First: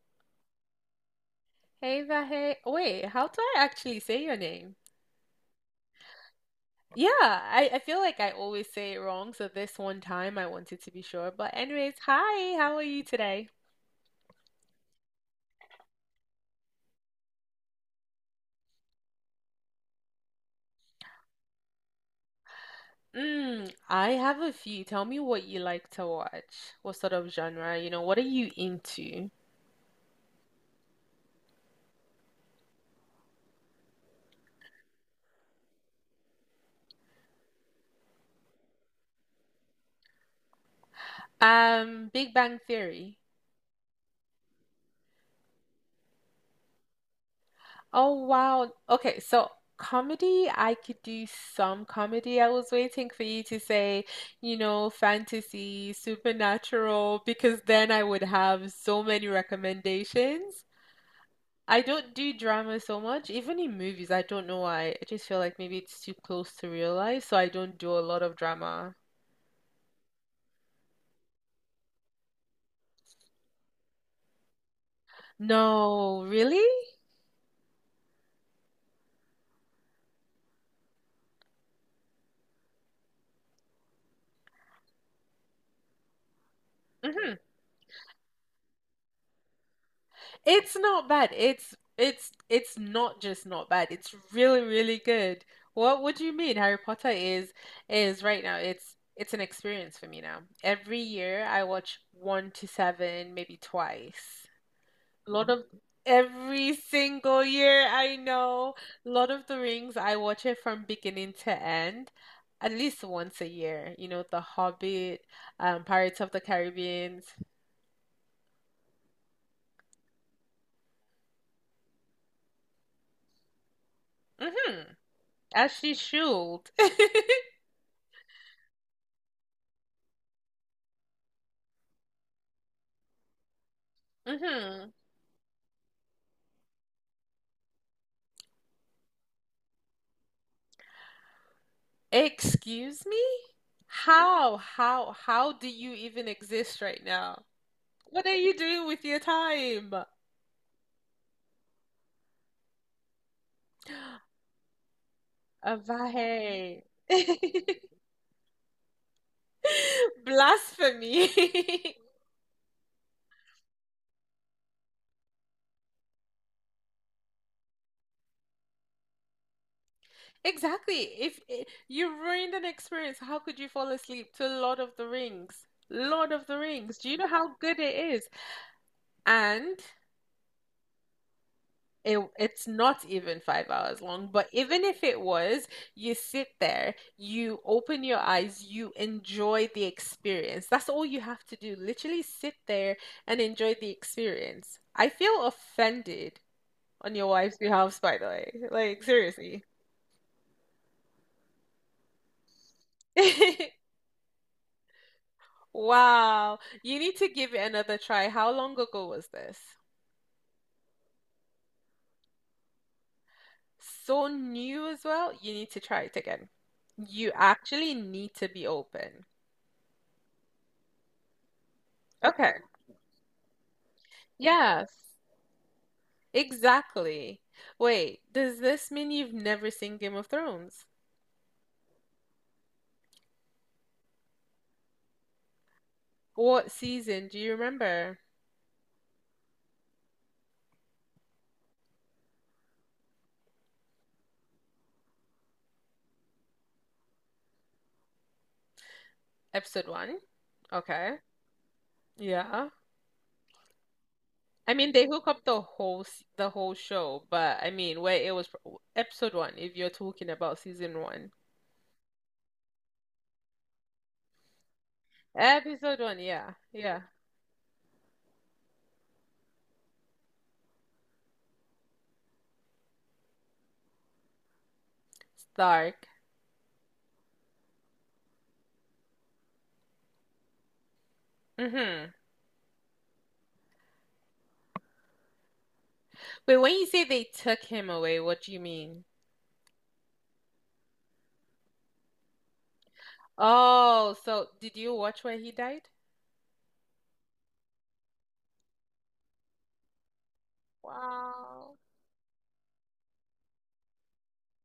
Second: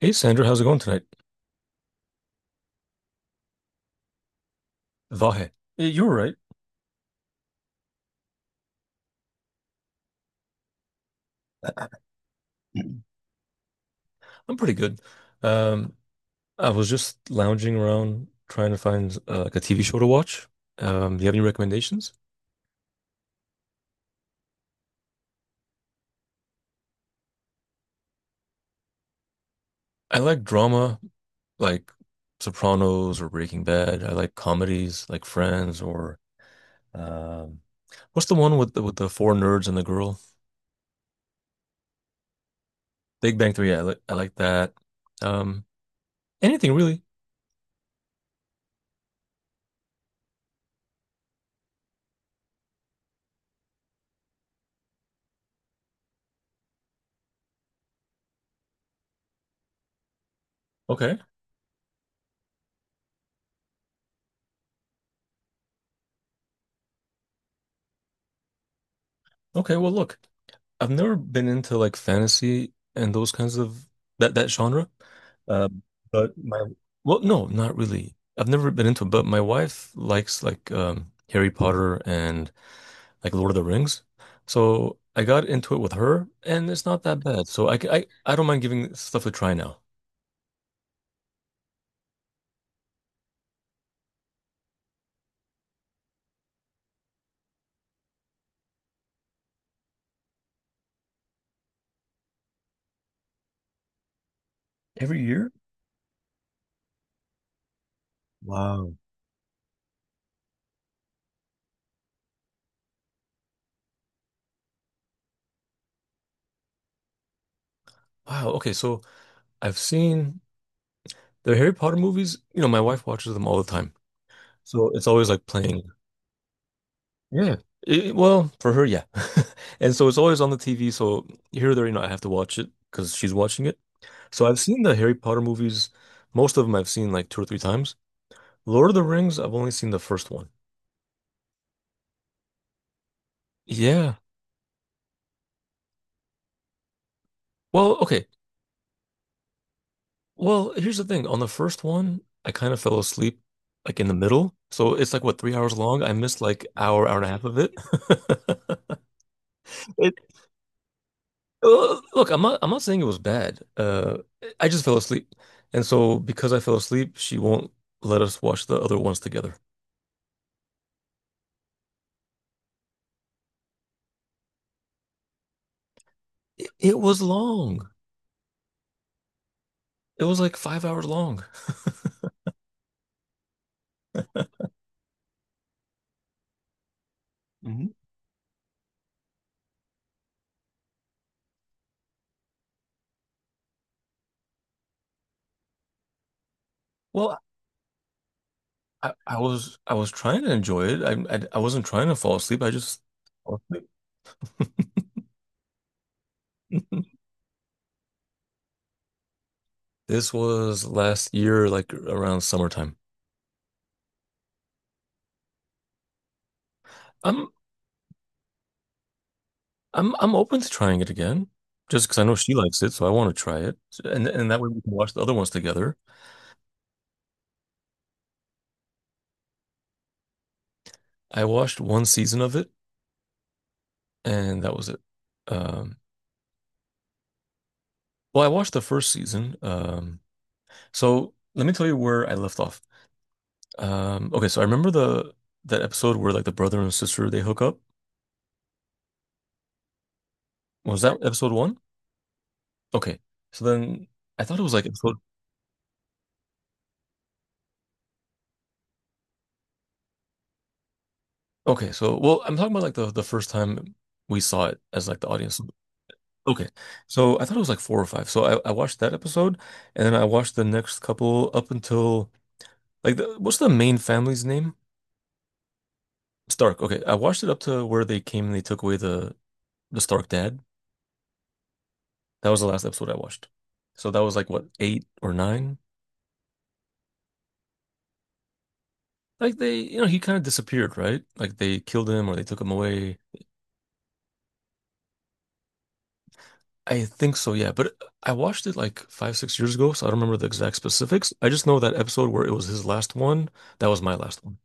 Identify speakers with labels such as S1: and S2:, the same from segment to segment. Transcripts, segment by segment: S1: Hey Sandra, how's it going tonight?
S2: Hey, Vahe. Wait, how do I actually say your name?
S1: Vahe. Eh, you were right.
S2: Yeah, I feel like I always say it wrong, so this one time I wanted to be sure. But anyways, hi, how are you today?
S1: I'm pretty good. Um, I was just lounging around trying to find like a TV show to watch. Do you have any recommendations?
S2: Mm, I have a few. Tell me what you like to watch. What sort of genre? What are you into?
S1: I like drama, like Sopranos or Breaking Bad. I like comedies, like Friends or um, what's the one with the four nerds and the girl?
S2: Big Bang Theory.
S1: Big Bang Theory. I like that. Um, anything really?
S2: Oh wow. Okay, so comedy, I could do some comedy. I was waiting for you to say, fantasy, supernatural, because then I would have so many recommendations.
S1: Okay.
S2: I don't do drama so much, even in movies. I don't know why. I just feel like maybe it's too close to real life, so I don't do a lot of drama.
S1: Okay. Well, look. I've never been into like fantasy and those kinds of that genre. Uh,
S2: No,
S1: but
S2: really?
S1: my well, no, not really. I've never been into it, but my wife likes like Harry Potter and like Lord of the Rings, so I got into it with her, and it's not that
S2: Mhm.
S1: bad. So I don't mind giving stuff a try now.
S2: It's not bad. It's not just not bad. It's really, really good. What do you mean? Harry Potter is right now. It's an experience for me now. Every year I watch one to seven, maybe twice.
S1: Every
S2: Lord
S1: year?
S2: of every single year, I know.
S1: Wow.
S2: Lord of the Rings, I watch it from beginning to end. At least once a year, The Hobbit, Pirates of the Caribbean.
S1: Wow. Okay, so I've seen the Harry Potter movies. You know, my wife watches them all the time,
S2: Mm-hmm.
S1: so it's always like
S2: As
S1: playing.
S2: she should.
S1: Yeah. It- well, for her, yeah. And so it's always on the TV. So here or there, you know, I have to watch it because she's watching it. So I've seen
S2: Mm-hmm.
S1: the Harry Potter movies. Most of them I've seen like 2 or 3 times. Lord of the Rings, I've only seen the first one.
S2: Excuse me?
S1: Yeah.
S2: How do you even exist right now?
S1: Well, okay.
S2: What are you doing with your time?
S1: Well, here's the thing. On the first one, I kind of fell asleep like in the middle. So it's like what, 3 hours long? I missed like
S2: Avahe.
S1: hour, hour and a half of it. It
S2: Blasphemy.
S1: Look, I'm not saying it was bad. I just fell asleep. And so because I fell asleep, she won't let us watch the other ones together.
S2: Exactly. If I- you ruined an experience, how could you fall asleep to Lord of the Rings? Lord of the
S1: It
S2: Rings. Do you
S1: was
S2: know how good
S1: long.
S2: it is? And
S1: It was like 5 hours long.
S2: it's not even 5 hours long, but even if it was, you sit there, you
S1: Mhm.
S2: open your eyes, you enjoy the experience. That's all you have to do. Literally sit there and enjoy the experience. I feel offended on your
S1: Well,
S2: wife's behalf, by the way. Like,
S1: I, I
S2: seriously.
S1: was I was trying to enjoy it. I wasn't trying to fall asleep. I just fell asleep.
S2: Wow. You need to give it another try. How long ago was this?
S1: This was last year, like around summertime.
S2: So new as well. You need to try it again. You
S1: I'm
S2: actually need to be open.
S1: I'm open to trying it again, just because I know she
S2: Okay.
S1: likes it, so I want to try it, and that way we
S2: Yes.
S1: can watch the other ones together.
S2: Exactly. Wait, does this mean you've never seen Game of Thrones?
S1: I watched one season of it. And that was it. Um,
S2: What season do you remember?
S1: well, I watched the first season. So let me tell you where I left off. Okay, so I remember the that episode where like the brother and sister they hook up.
S2: Episode one?
S1: Was
S2: Okay.
S1: that episode one?
S2: Yeah.
S1: Okay, so then I thought it was
S2: I
S1: like
S2: mean, they
S1: episode.
S2: hook up the the whole show, but I mean, where it was episode one, if you're talking about season one.
S1: Okay, so well, I'm talking about like the first time we saw it as like the audience.
S2: Episode one, yeah.
S1: Okay,
S2: Yeah.
S1: so I thought it was like four or five. So I watched that episode, and then I watched the next couple up until like the, what's the main family's name?
S2: Stark.
S1: Stark. Okay, I watched it up to where they came and they took away the Stark Dad.
S2: Mm-hmm.
S1: That was the last episode I watched. So that was like what, eight or nine?
S2: Wait, when you say they took him away, what do you mean?
S1: Like they, you know, he kind of disappeared, right? Like they killed him or they took him away.
S2: Oh, so did you watch where he died?
S1: I think so, yeah. But I watched it like 5, 6 years ago, so I don't remember the exact specifics. I just
S2: Wow.
S1: know that episode where it was his last one. That was my last one.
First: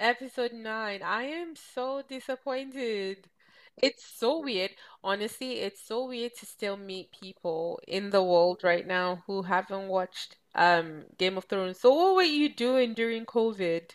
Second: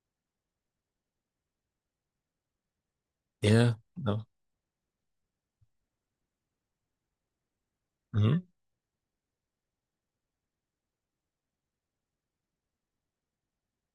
S2: Episode 9. I am so disappointed.
S1: Yeah.
S2: It's
S1: No.
S2: so weird. Honestly, it's so weird to still meet people in the
S1: Hmm.
S2: world right now who haven't watched Game of Thrones. So what were you doing during COVID?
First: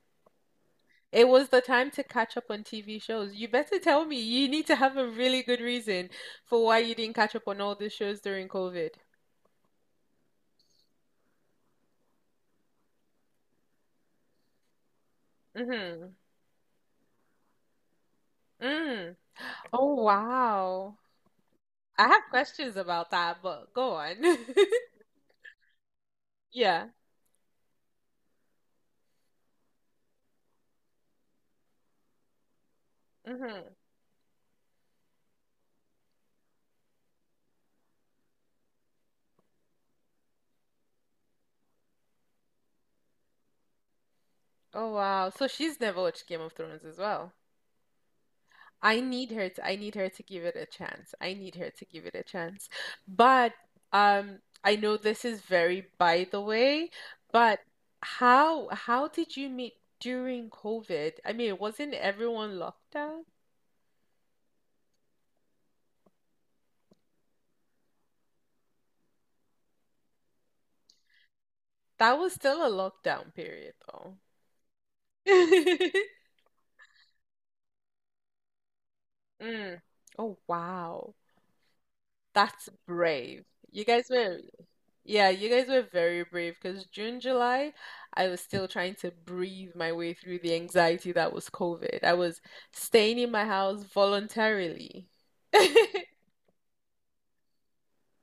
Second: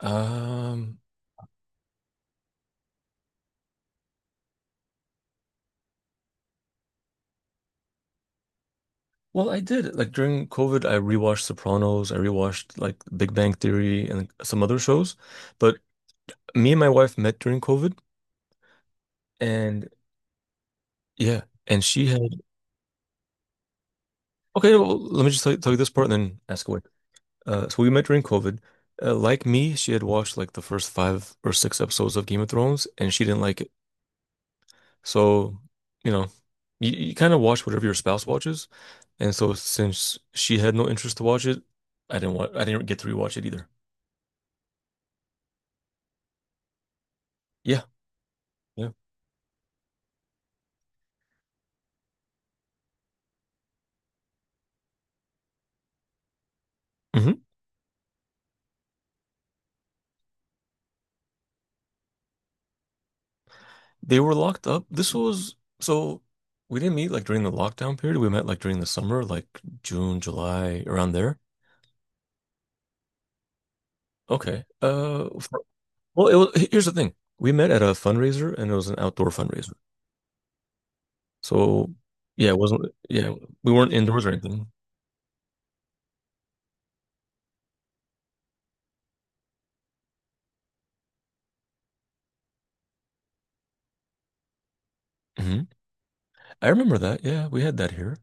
S1: Um,
S2: It was the time to catch up on TV shows. You better tell me. You need to have a really good reason for why you didn't catch up on all the shows during COVID.
S1: well, I did. Like during COVID, I rewatched Sopranos, I rewatched like Big Bang Theory and some other shows. But
S2: Hmm.
S1: me and my wife met during COVID
S2: Mm.
S1: and
S2: Oh, wow.
S1: yeah, and she
S2: I have
S1: had
S2: questions about that, but go on.
S1: okay, well, let me just tell you this part and then ask away.
S2: Yeah.
S1: So we met during COVID. Like me, she had watched like the first 5 or 6 episodes of Game of Thrones, and she didn't like
S2: Mm-hmm.
S1: it. So, you know, you kind of watch whatever your spouse watches, and so since she had no interest to watch it, I didn't get to rewatch it either.
S2: Oh wow. So she's never watched Game of Thrones as well.
S1: Yeah, yeah.
S2: I need her to give it a chance. I need her to give it a chance. But I know this is very, by the way,
S1: Hmm.
S2: but how did you meet during COVID? I mean, wasn't everyone locked down?
S1: They were locked up. This was so we didn't meet like during the lockdown period. We met like during the summer, like June, July, around there.
S2: That was still a lockdown period though.
S1: Okay. Well, it was, here's the thing. We met at a fundraiser and it was an outdoor fundraiser.
S2: Mm. Oh wow.
S1: So, yeah, it
S2: That's
S1: wasn't, yeah,
S2: brave.
S1: we
S2: You
S1: weren't
S2: guys
S1: indoors or
S2: were
S1: anything.
S2: Yeah, you guys were very brave because June, July, I was still trying to breathe my way through the anxiety that was COVID. I was staying in my house voluntarily.
S1: Hmm. I remember that. Yeah, we had that here.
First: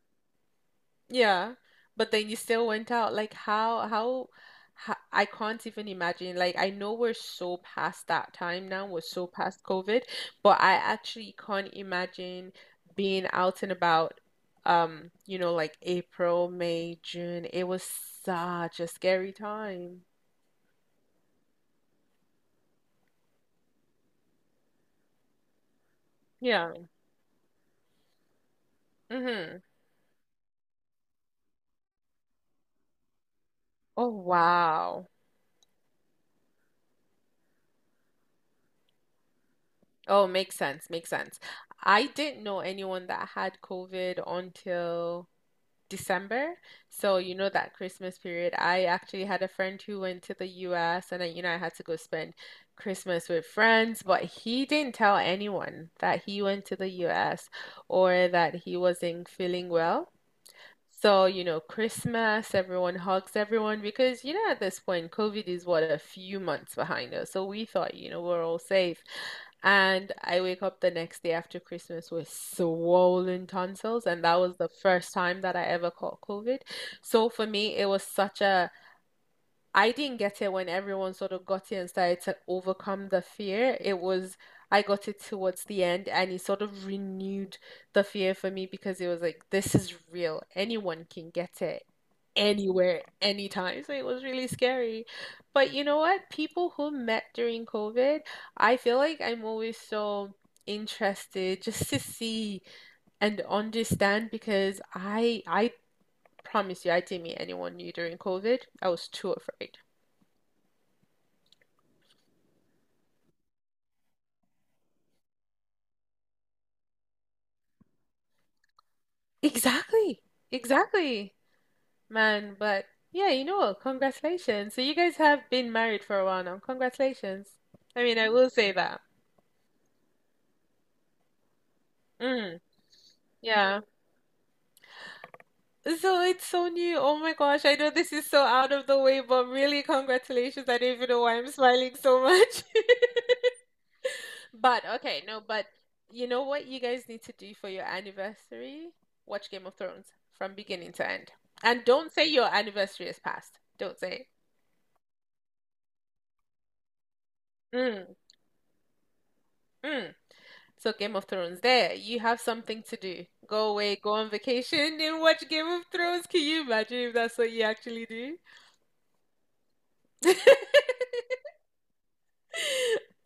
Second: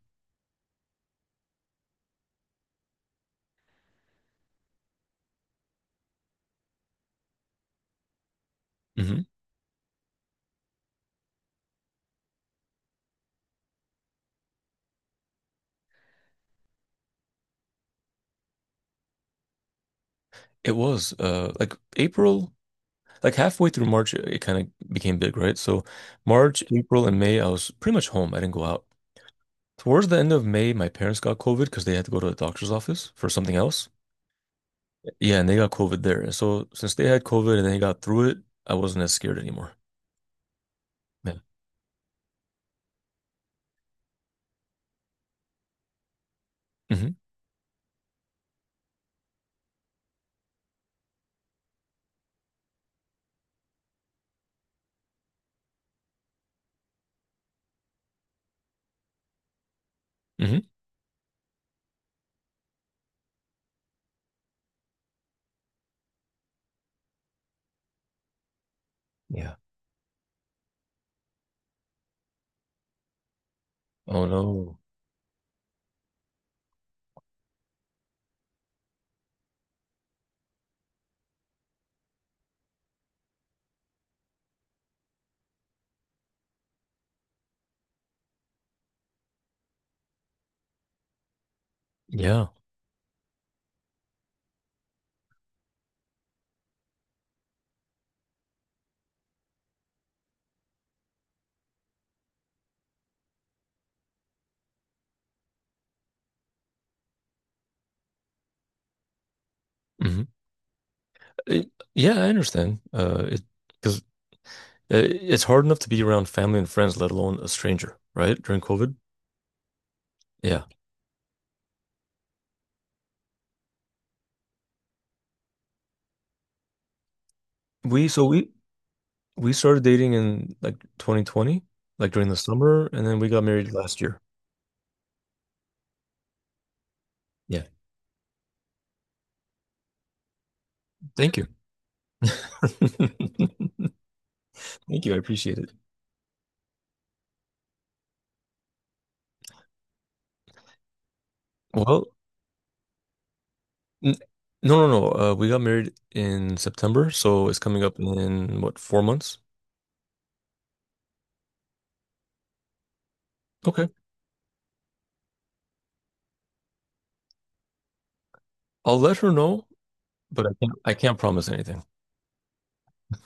S2: Yeah, but then you still went out. Like how I can't even imagine. Like I know we're so past that time now. We're
S1: Hmm.
S2: so past COVID, but I actually can't imagine being out and about. Like April, May, June. It was such a scary time.
S1: It was like April, like halfway through March, it kind of became big, right? So, March,
S2: Yeah.
S1: April, and May, I was pretty much home. I didn't go out.
S2: Mm-hmm.
S1: Towards the end of May, my parents got COVID because they had to go to the doctor's office for something else.
S2: Oh wow.
S1: Yeah, and they got COVID there. And so, since they had COVID and they got through it, I wasn't as scared anymore.
S2: Oh, makes sense. Makes
S1: Yeah.
S2: sense. I didn't know anyone that had COVID until December.
S1: Hmm.
S2: So, that Christmas period, I actually had a friend who went to the US and then, I had to go spend Christmas with friends, but he didn't tell anyone that he went to the US or that he wasn't feeling well. So, Christmas, everyone hugs everyone because, at this point, COVID is what a few months behind us. So we thought, we're all safe.
S1: Hmm.
S2: And I wake up the next day after Christmas with swollen tonsils, and
S1: Oh
S2: that was the
S1: no.
S2: first time that I ever caught COVID. So for me, it was such a I didn't get it when everyone sort of got it and started to overcome the fear. I got it towards the end and it sort of renewed the fear for me because it was like, this is real. Anyone can get it
S1: Yeah.
S2: anywhere, anytime. So it was really scary. But you know what? People who met during COVID, I feel like I'm always so interested just to see and understand because I promise you I didn't meet anyone new during COVID. I was too afraid.
S1: Hmm. Yeah, I understand. It because it's hard enough to be around family and friends, let alone a stranger, right? During COVID.
S2: Exactly.
S1: Yeah.
S2: Exactly, man. But yeah, you know what? Congratulations. So you guys have been married for a while now. Congratulations. I
S1: We
S2: mean,
S1: so
S2: I will say that.
S1: we started dating in like 2020, like during the
S2: Mm,
S1: summer, and then we got married
S2: yeah.
S1: last year.
S2: So it's so new. Oh my
S1: Yeah.
S2: gosh, I know this is so out of the way, but really, congratulations. I don't even know
S1: Thank
S2: why
S1: you.
S2: I'm smiling so much.
S1: Thank
S2: But
S1: you. I
S2: okay, no,
S1: appreciate
S2: but
S1: it.
S2: you know what you guys need to do for your anniversary? Watch Game of Thrones from beginning to end. And
S1: Well,
S2: don't say your anniversary is past. Don't
S1: n
S2: say
S1: No, no, no. We got married in September, so it's coming up
S2: it. Mm,
S1: in what, 4 months?
S2: mm. So Game of Thrones, there, you have something to do. Go
S1: Okay.
S2: away, go on vacation, and watch Game of Thrones. Can you imagine if that's what you actually do?
S1: I'll let her know, but I can't I can't promise anything.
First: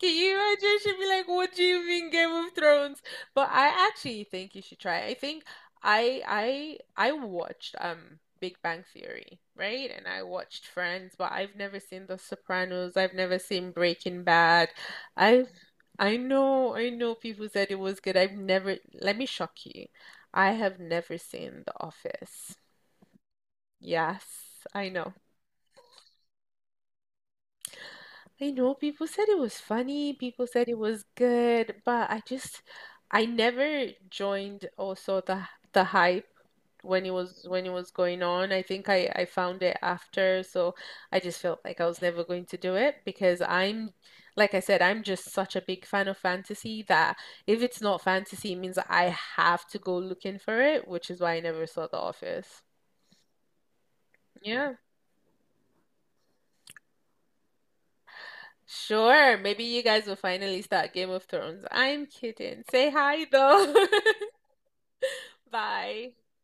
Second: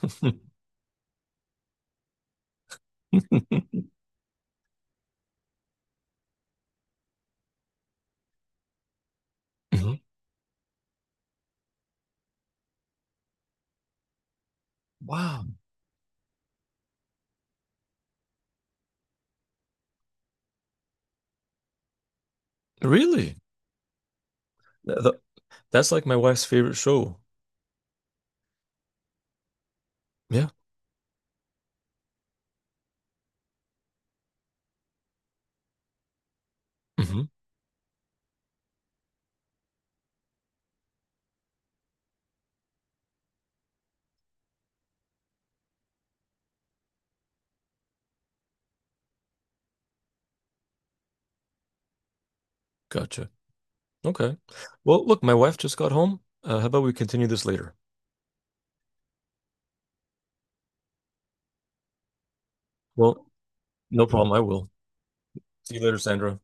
S2: Can you imagine? She'd be like, "What do you mean Game of Thrones?" But I actually think you should try it. I think I I I watched Big Bang Theory, right?
S1: Mhm.
S2: And I watched Friends, but I've never seen The Sopranos. I've never seen Breaking Bad.
S1: Wow,
S2: I've I know people said it was good. I've never, let me shock you. I have never seen The Office.
S1: really?
S2: Yes, I
S1: Th-
S2: know.
S1: th- that's like my wife's favorite show.
S2: I know people said it was funny, people
S1: Yeah.
S2: said it was good, but I never joined also the hype when it
S1: Hmm.
S2: was when it was going on. I think I found it after, so I just felt like I was never going to do it because I'm like I said, I'm just such a big fan of fantasy that if it's not fantasy, it means I have to go looking for it, which is why I never saw The Office.
S1: Gotcha. Okay.
S2: Yeah.
S1: Well, look, my wife just got home. How about we continue this later?
S2: Sure, maybe you guys will finally start Game of Thrones. I'm kidding. Say
S1: Well,
S2: hi though.
S1: no problem. I will. See you later,
S2: Bye.
S1: Sandra.